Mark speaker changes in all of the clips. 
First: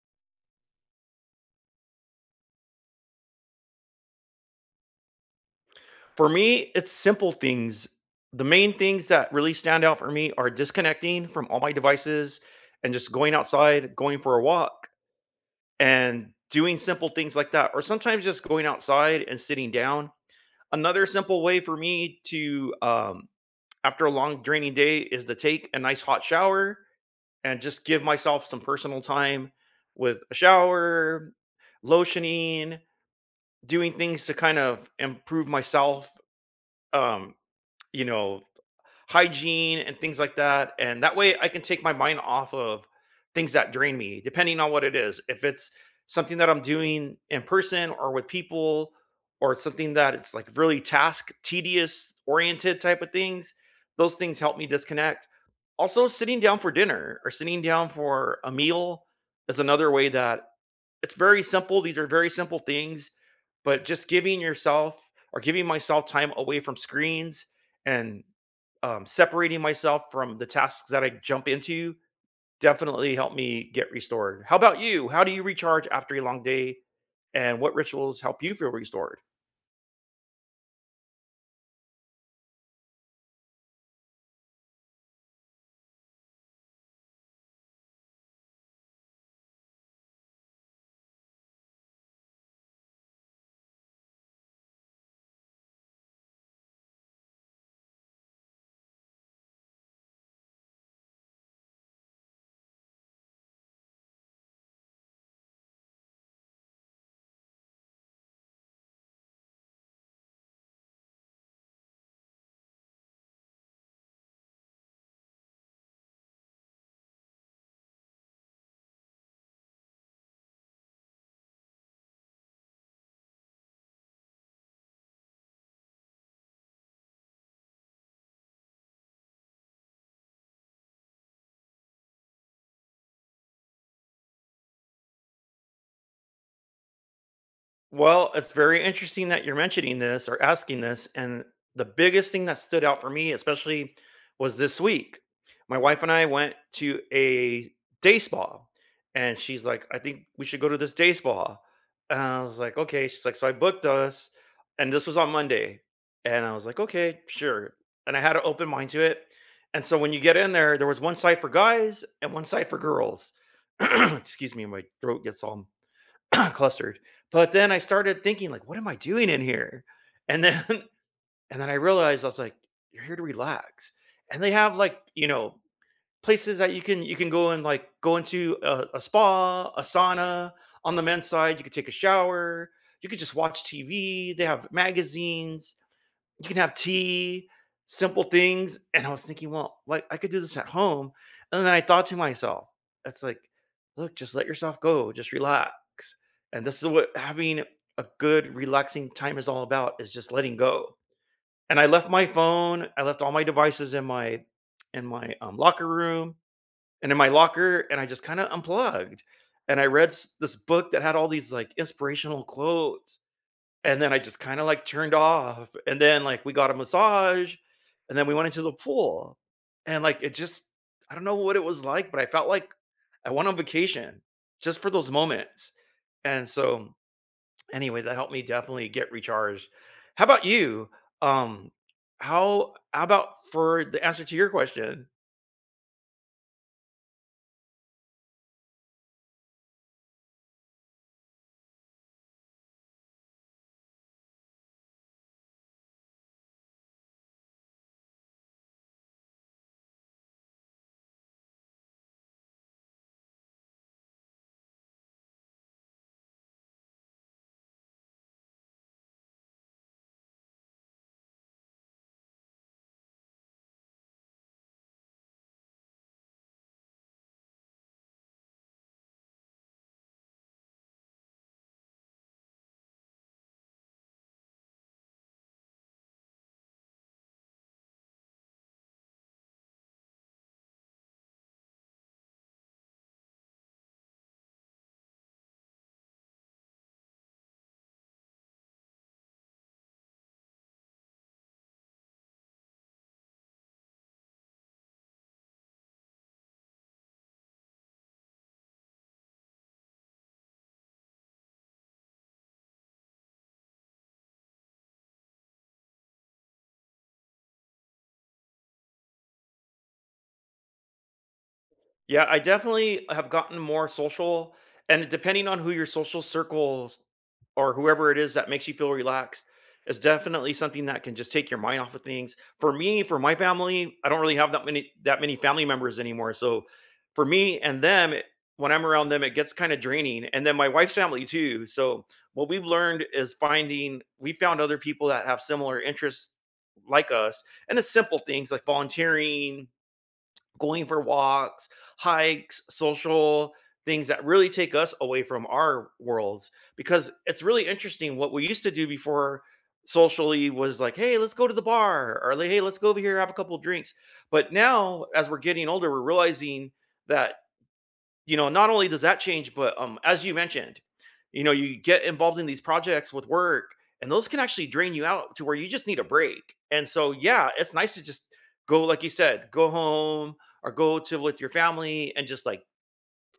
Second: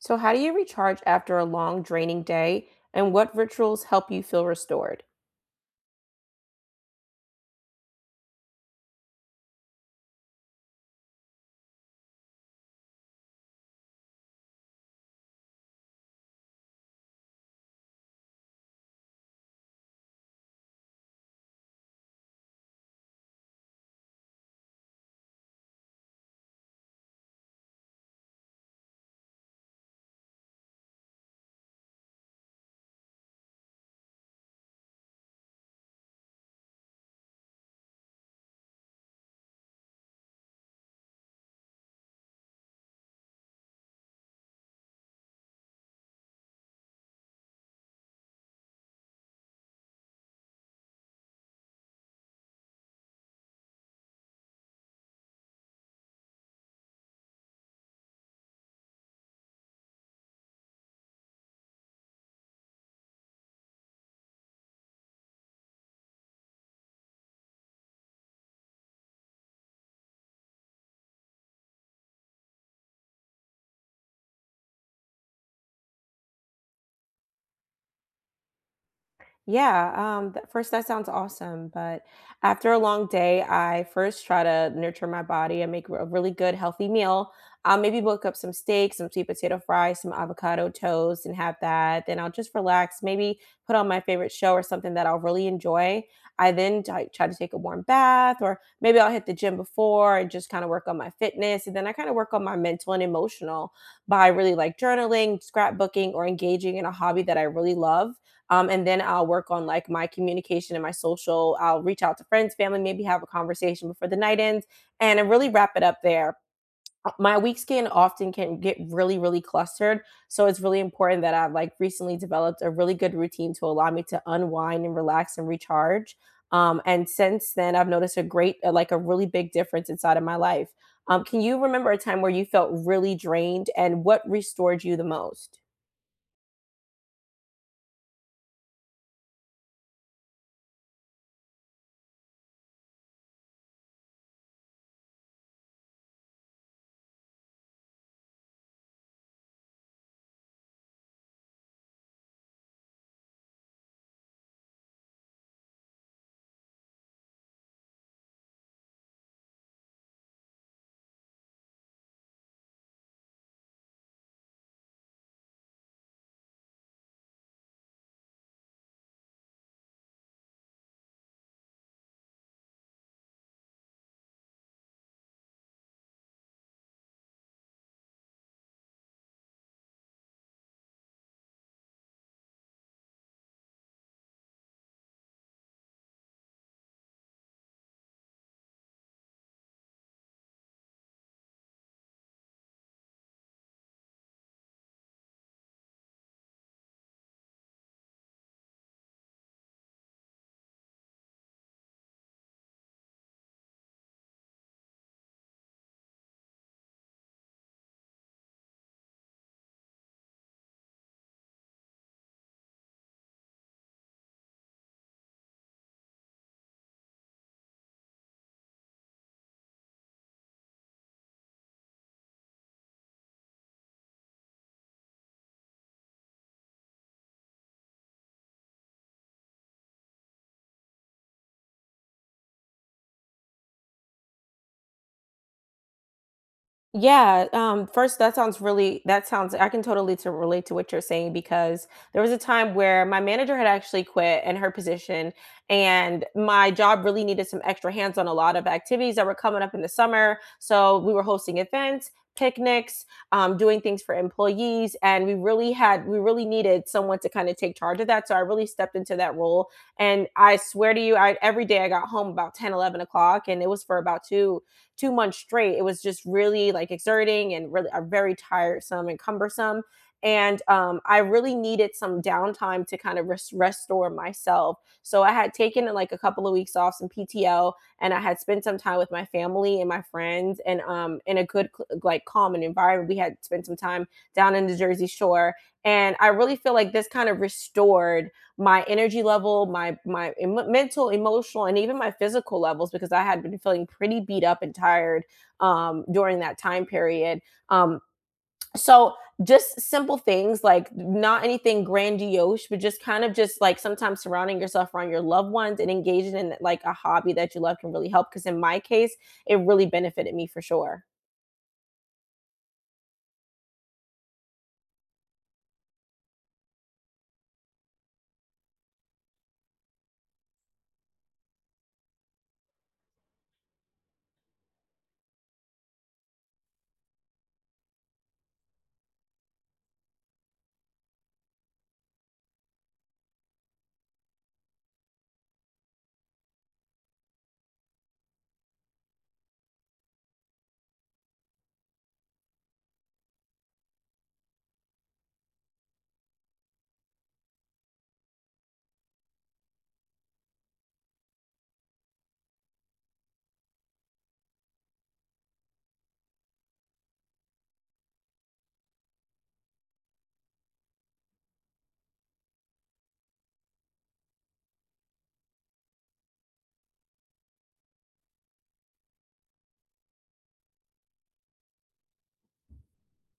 Speaker 1: So, how do you recharge after a long, draining day, and what rituals help you feel restored?
Speaker 2: For me, it's simple things. The main things that really stand out for me are disconnecting from all my devices and just going outside, going for a walk, and doing simple things like that, or sometimes just going outside and sitting down. Another simple way for me to, after a long, draining day, is to take a nice hot shower and just give myself some personal time with a shower, lotioning, doing things to kind of improve myself. Um, you know, Hygiene and things like that. And that way I can take my mind off of things that drain me, depending on what it is. If it's something that I'm doing in person or with people, or it's something that it's like really task tedious oriented type of things, those things help me disconnect. Also, sitting down for dinner or sitting down for a meal is another way that it's very simple. These are very simple things, but just giving yourself or giving myself time away from screens and separating myself from the tasks that I jump into definitely helped me get restored. How about you? How do you recharge after a long day? And what rituals help you feel restored?
Speaker 1: Yeah, first, that sounds awesome. But after a long day, I first try to nurture my body and make a really good, healthy meal. I'll maybe book up some steak, some sweet potato fries, some avocado toast, and have that. Then I'll just relax, maybe put on my favorite show or something that I'll really enjoy. I then try to take a warm bath, or maybe I'll hit the gym before and just kind of work on my fitness. And then I kind of work on my mental and emotional by really like journaling, scrapbooking, or engaging in a hobby that I really love, and then I'll work on like my communication and my social. I'll reach out to friends, family, maybe have a conversation before the night ends, and I really wrap it up there. My weeks can often can get really, really clustered. So it's really important that I've like recently developed a really good routine to allow me to unwind and relax and recharge. And since then, I've noticed a great, like a really big difference inside of my life. Can you remember a time where you felt really drained and what restored you the most?
Speaker 2: Well, it's very interesting that you're mentioning this or asking this. And the biggest thing that stood out for me, especially, was this week. My wife and I went to a day spa, and she's like, "I think we should go to this day spa." And I was like, "Okay." She's like, "So I booked us," and this was on Monday. And I was like, "Okay, sure." And I had an open mind to it. And so when you get in there, there was one side for guys and one side for girls. Excuse me, my throat gets all clustered. But then I started thinking like, what am I doing in here? And then and then I realized I was like, you're here to relax. And they have, like, you know, places that you can go and like go into a spa, a sauna on the men's side, you could take a shower, you could just watch TV, they have magazines, you can have tea, simple things, and I was thinking, "Well, like, I could do this at home," and then I thought to myself, "That's like, look, just let yourself go, just relax," and this is what having a good relaxing time is all about, is just letting go, and I left my phone, I left all my devices in my locker room and in my locker, and I just kinda unplugged, and I read s this book that had all these, like, inspirational quotes, and then I just kinda, like, turned off, and then, like, we got a massage, and then we went into the pool, and, like, it just, I don't know what it was like, but I felt like I went on vacation just for those moments, and so, anyway, that helped me definitely get recharged. How about you? Um, how about for the answer to your question?
Speaker 1: Yeah, first, that sounds really that sounds I can totally to relate to what you're saying because there was a time where my manager had actually quit in her position, and my job really needed some extra hands on a lot of activities that were coming up in the summer. So we were hosting events, picnics, doing things for employees, and we really needed someone to kind of take charge of that. So I really stepped into that role, and I swear to you, I every day I got home about 10, 11 o'clock, and it was for about two months straight. It was just really like exerting and really, very tiresome and cumbersome. And I really needed some downtime to kind of restore myself. So I had taken, like a couple of weeks off, some PTO, and I had spent some time with my family and my friends, and, in a good, like, calm and environment. We had spent some time down in the Jersey Shore, and I really feel like this kind of restored my energy level, my mental, emotional, and even my physical levels because I had been feeling pretty beat up and tired, during that time period. Um, so just simple things like not anything grandiose, but just kind of just like sometimes surrounding yourself around your loved ones and engaging in like a hobby that you love can really help. Because in my case, it really benefited me for sure.
Speaker 2: Yeah, I definitely have gotten more social, and depending on who your social circles or whoever it is that makes you feel relaxed is definitely something that can just take your mind off of things. For me, for my family, I don't really have that many family members anymore. So for me and them, when I'm around them, it gets kind of draining. And then my wife's family too. So what we've learned is finding we found other people that have similar interests like us, and it's simple things like volunteering, going for walks, hikes, social things that really take us away from our worlds, because it's really interesting what we used to do before socially was like, hey, let's go to the bar, or like, hey, let's go over here have a couple of drinks. But now as we're getting older, we're realizing that, you know, not only does that change, but as you mentioned, you know, you get involved in these projects with work, and those can actually drain you out to where you just need a break. And so, yeah, it's nice to just go, like you said, go home or go to with your family and just like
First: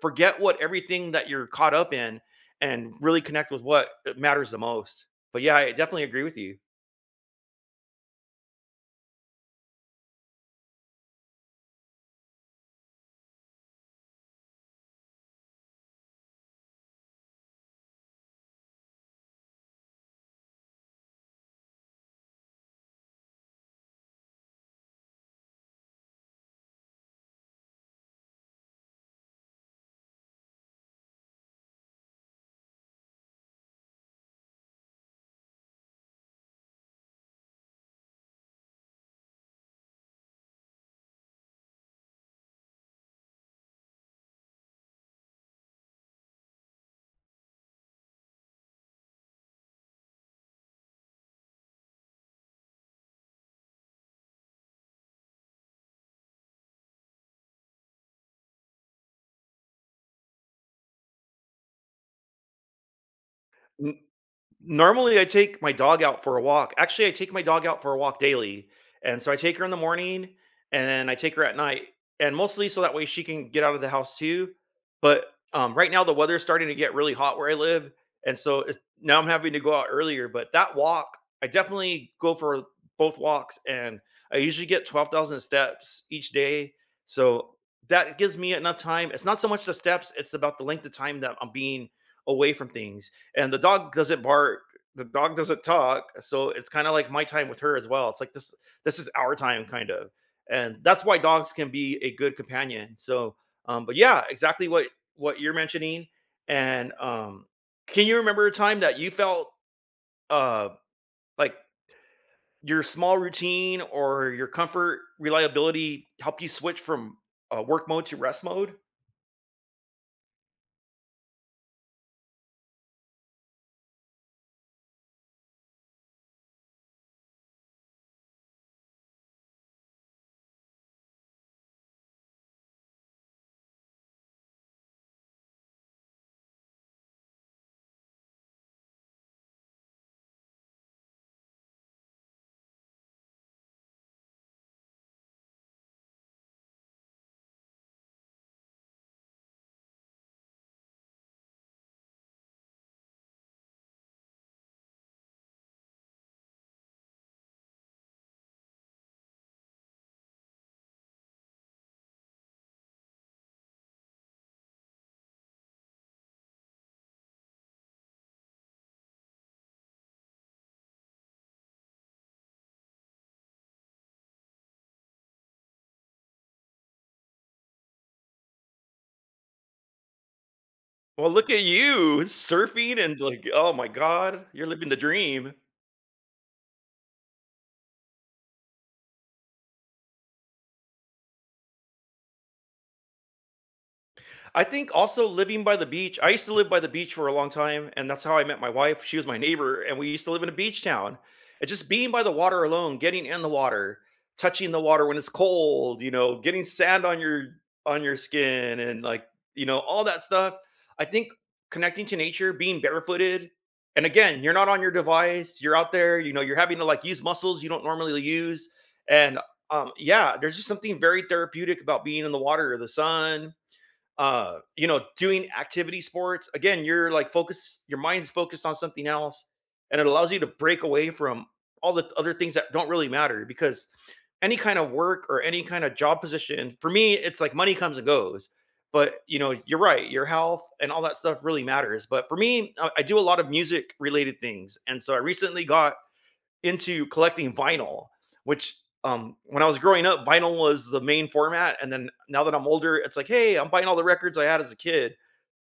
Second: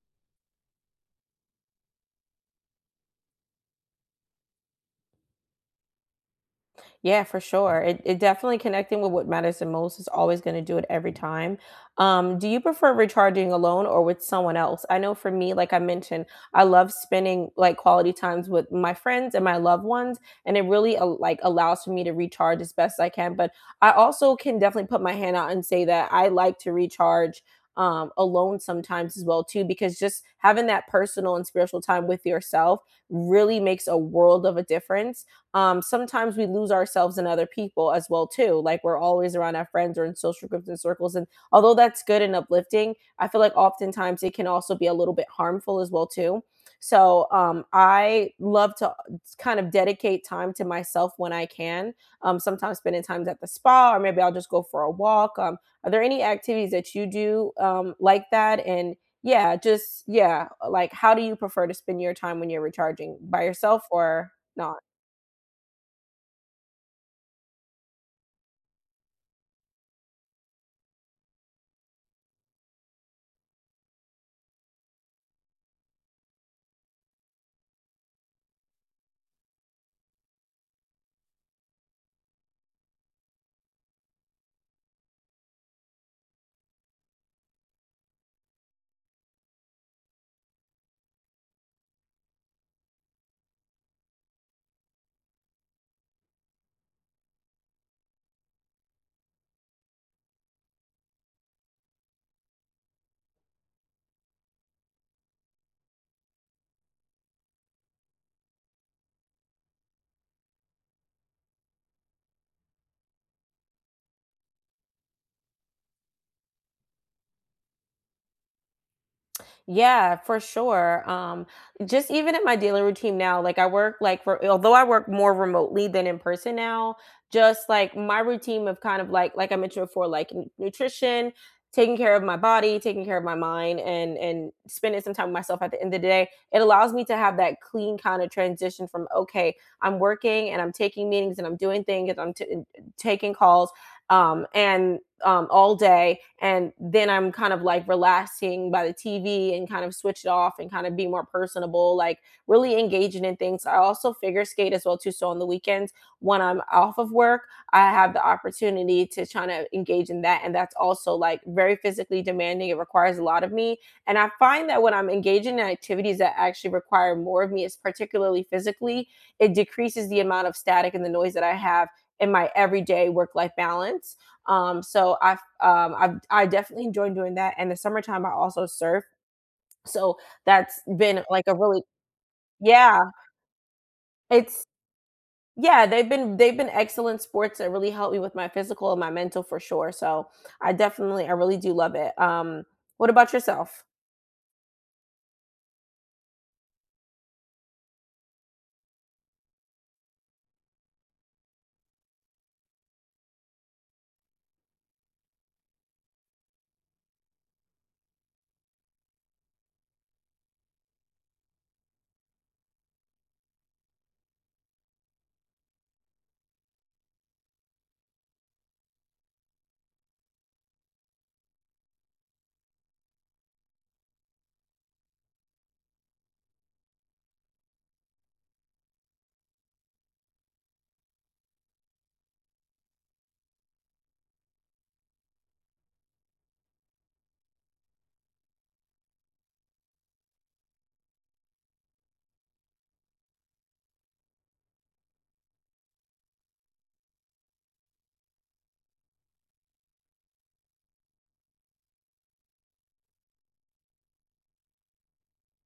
Speaker 2: forget what everything that you're caught up in and really connect with what matters the most. But yeah, I definitely agree with you.
Speaker 1: Yeah, for sure. It definitely connecting with what matters the most is always going to do it every time. Do you prefer recharging alone or with someone else? I know for me, like I mentioned, I love spending like quality times with my friends and my loved ones, and it really, like allows for me to recharge as best I can. But I also can definitely put my hand out and say that I like to recharge alone sometimes as well too, because just having that personal and spiritual time with yourself really makes a world of a difference. Sometimes we lose ourselves in other people as well too, like we're always around our friends or in social groups and circles, and although that's good and uplifting, I feel like oftentimes it can also be a little bit harmful as well too. So, I love to kind of dedicate time to myself when I can. Sometimes spending time at the spa, or maybe I'll just go for a walk. Are there any activities that you do like that? And, yeah, just, yeah, like, how do you prefer to spend your time when you're recharging by yourself or not?
Speaker 2: Normally, I take my dog out for a walk. Actually, I take my dog out for a walk daily. And so I take her in the morning and then I take her at night. And mostly so that way she can get out of the house too. But right now, the weather's starting to get really hot where I live. And so it's, now I'm having to go out earlier. But that walk, I definitely go for both walks. And I usually get 12,000 steps each day. So that gives me enough time. It's not so much the steps, it's about the length of time that I'm being away from things, and the dog doesn't bark, the dog doesn't talk, so it's kind of like my time with her as well. It's like this is our time kind of, and that's why dogs can be a good companion. So but yeah, exactly what you're mentioning. And can you remember a time that you felt uh like your small routine or your comfort reliability helped you switch from work mode to rest mode?
Speaker 1: Yeah, for sure. Just even in my daily routine now, like I work like for although I work more remotely than in person now, just like my routine of kind of like I mentioned before, like nutrition, taking care of my body, taking care of my mind, and spending some time with myself at the end of the day, it allows me to have that clean kind of transition from okay, I'm working and I'm taking meetings and I'm doing things and I'm taking calls, and all day. And then I'm kind of like relaxing by the TV and kind of switch it off and kind of be more personable, like really engaging in things. I also figure skate as well too. So on the weekends when I'm off of work, I have the opportunity to try to engage in that. And that's also like very physically demanding. It requires a lot of me. And I find that when I'm engaging in activities that actually require more of me, is particularly physically, it decreases the amount of static and the noise that I have in my everyday work life balance. So I definitely enjoyed doing that. And the summertime, I also surf. So that's been
Speaker 2: Well,
Speaker 1: like
Speaker 2: look
Speaker 1: a
Speaker 2: at
Speaker 1: really,
Speaker 2: you
Speaker 1: yeah.
Speaker 2: surfing, and like, oh my god, you're
Speaker 1: It's,
Speaker 2: living the dream.
Speaker 1: yeah, they've been excellent sports that really helped me with my physical and my mental for sure. So I really do love it. What about yourself?
Speaker 2: I think also living by the beach, I used to live by the beach for a long time, and that's how I met my wife. She was my neighbor, and we used to live in a beach town. And just being by the water alone, getting in the water, touching the water when it's cold, you know, getting sand on your skin and like, you know, all that stuff. I think connecting to nature, being barefooted, and again, you're not on your device, you're out there, you know, you're having to like use muscles you don't normally use. And yeah, there's just something very therapeutic about being in the water or the sun, you know, doing activity sports, again, you're like focused, your mind is focused on something else, and it allows you to break away from all the other things that don't really matter, because any kind of work or any kind of job position for me, it's like money comes and goes, but you know, you're right, your health and all that stuff really matters. But for me, I do a lot of music related things, and so I recently got into collecting vinyl, which, when I was growing up, vinyl was the main format. And then now that I'm older, it's like, hey, I'm buying all the records I had as a kid.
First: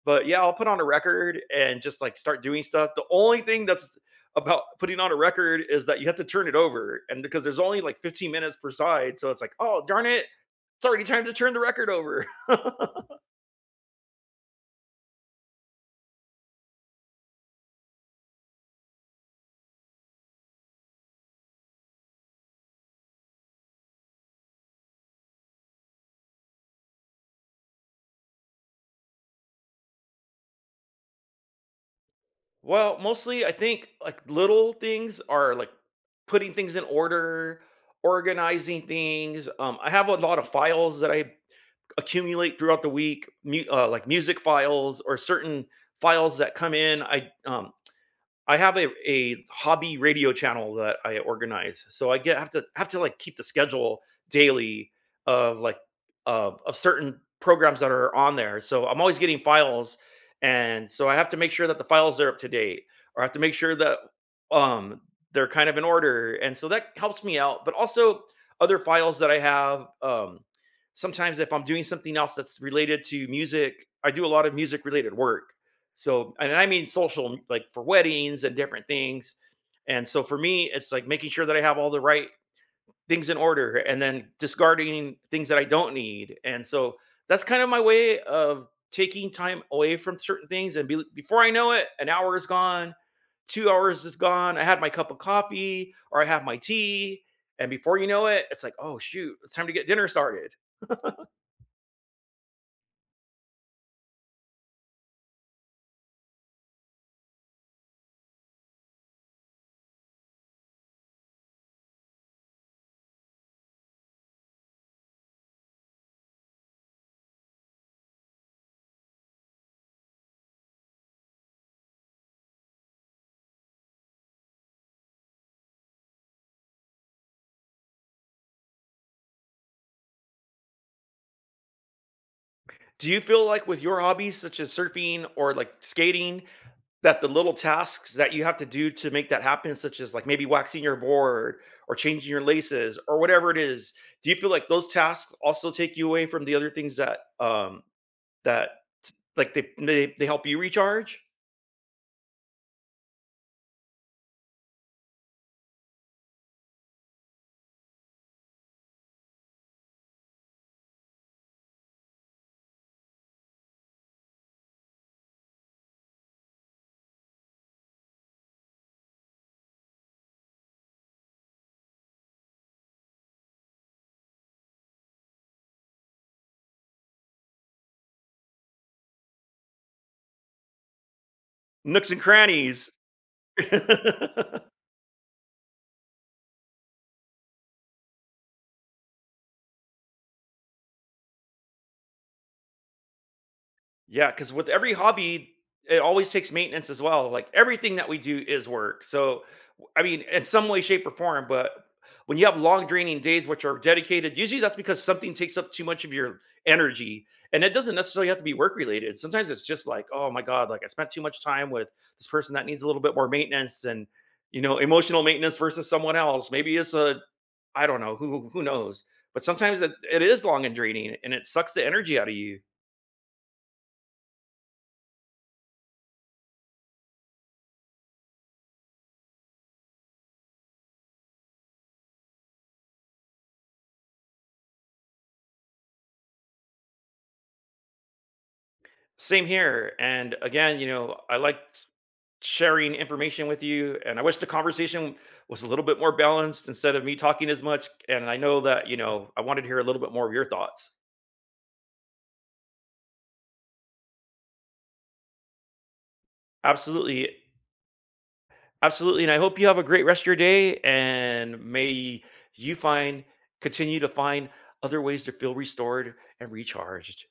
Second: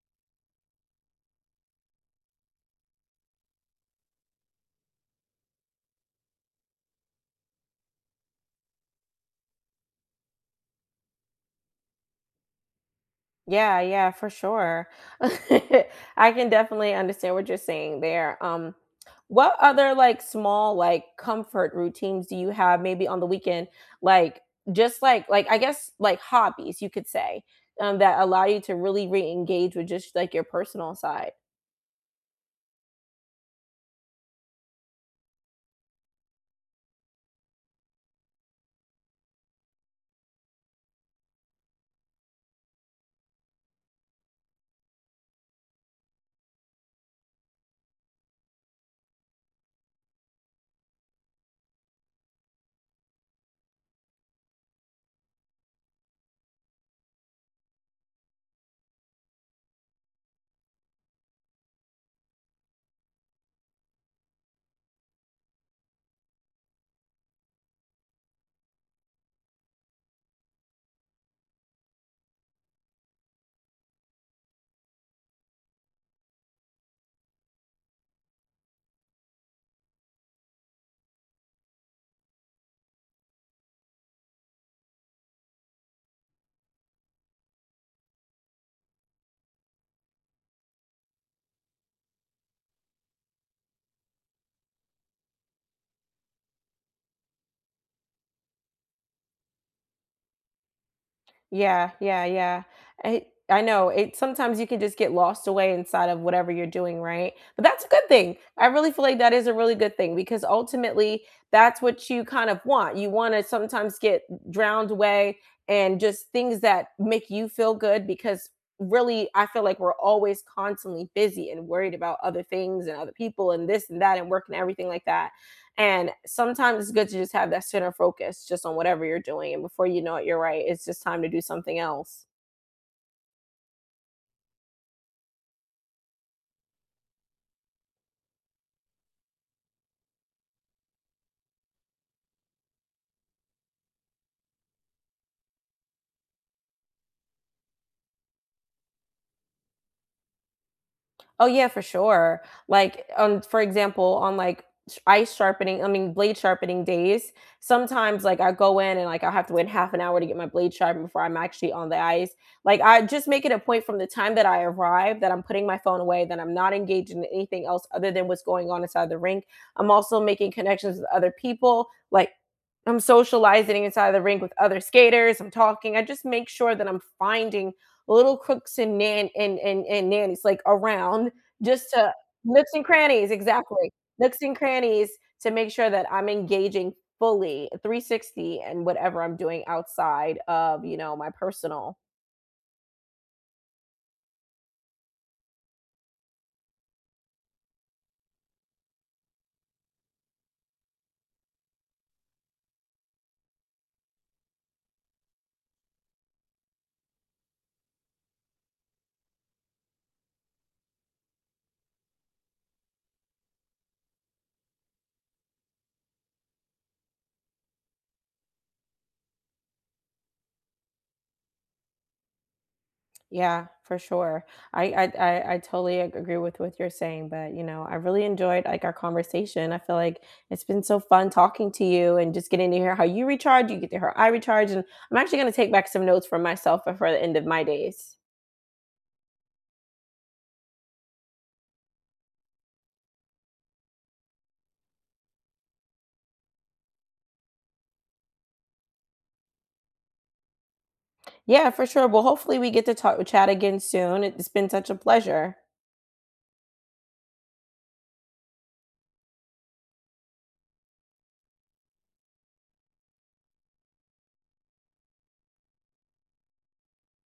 Speaker 2: But yeah, I'll put on a record and just like start doing stuff. The only thing that's about putting on a record is that you have to turn it over. And because there's only like 15 minutes per side. So it's like, oh, darn it. It's already time to turn the record over.
Speaker 1: Yeah, yeah, for sure. I can definitely understand what you're saying there. What other, like, small, like, comfort routines do you have maybe on the weekend? Like, just like I guess like hobbies you could say, that allow you to really re-engage with just like your personal side.
Speaker 2: Well, mostly I think like little things are like putting things in order, organizing things. I have a lot of files that I accumulate throughout the week, like music files or certain files that come in. I have a hobby radio channel that I organize, so I get have to like, keep the schedule daily of, like, of certain programs that are on there, so I'm always getting files, and so I have to make sure that the files are up to date, or I have to make sure that, um, they're kind of in order, and so that helps me out, but also other files that I have, sometimes if I'm doing something else that's related to music, I do a lot of music-related work. So, and I mean social, like for weddings and different things. And so for me, it's like making sure that I have all the right things in order and then discarding things that I don't need. And so that's kind of my way of taking time away from certain things. And before I know it, an hour is gone, 2 hours is gone. I had my cup of coffee or I have my tea. And before you know it, it's like, oh, shoot, it's time to get dinner started.
Speaker 1: Yeah, yeah, yeah. I know. It sometimes you can just get lost away inside of whatever you're doing, right? But that's a good thing. I really feel like that is a really good thing because ultimately that's what you kind of want. You want to sometimes get drowned away and just things that make you feel good because really I feel like we're always constantly busy and worried about other things and other people and this and that and work and everything like that. And sometimes it's good to just have that center focus just on whatever you're doing. And before you know it, you're right. It's just time to do something else.
Speaker 2: Do you feel like with your hobbies, such as surfing or like skating, that the little tasks that you have to do to make that happen, such as like maybe waxing your board or changing your laces or whatever it is, do you feel like those tasks also take you away from the other things that that like they help you recharge?
Speaker 1: Oh yeah, for sure. Like on, for example, on like ice sharpening, I mean blade sharpening days, sometimes like I go in and like I have to wait half an hour to get my blade sharpened before I'm actually on the ice. Like I just make it a point from the time that I arrive that I'm putting my phone away, that I'm not engaged in anything else other than what's going on inside the rink. I'm also making connections with other people, like I'm socializing inside the rink with other skaters. I'm talking. I just make sure that I'm finding little crooks and nannies like around just
Speaker 2: Nooks
Speaker 1: to
Speaker 2: and
Speaker 1: nooks and
Speaker 2: crannies.
Speaker 1: crannies, exactly. Nooks and crannies to make sure that I'm engaging fully, 360 and whatever I'm doing outside of, you know, my personal.
Speaker 2: Yeah, because with every hobby, it always takes maintenance as well. Like everything that we do is work. So, I mean, in some way, shape, or form, but when you have long draining days which are dedicated, usually that's because something takes up too much of your energy. And it doesn't necessarily have to be work related. Sometimes it's just like, oh my God, like I spent too much time with this person that needs a little bit more maintenance and, you know, emotional maintenance versus someone else. Maybe it's a, I don't know, who knows. But sometimes it is long and draining, and it sucks the energy out of you.
Speaker 1: Yeah, for sure. I totally ag agree with what you're saying, but, you know, I really enjoyed, like, our conversation. I feel like it's been so fun talking to you and just getting to hear how you recharge, you get to hear how I recharge, and I'm actually gonna take back some notes for myself before the end of my days.
Speaker 2: Same here. And again, you know, I liked sharing information with you. And I wish the conversation was a little bit more balanced instead of me talking as much. And I know that, you know, I wanted to hear a little bit more of your thoughts.
Speaker 1: Yeah, for sure. Well, hopefully we get to talk chat again soon. It's been such a pleasure.
Speaker 2: Absolutely. Absolutely. And I hope you have a great rest of your day. And may you find, continue to find other ways to feel restored and recharged.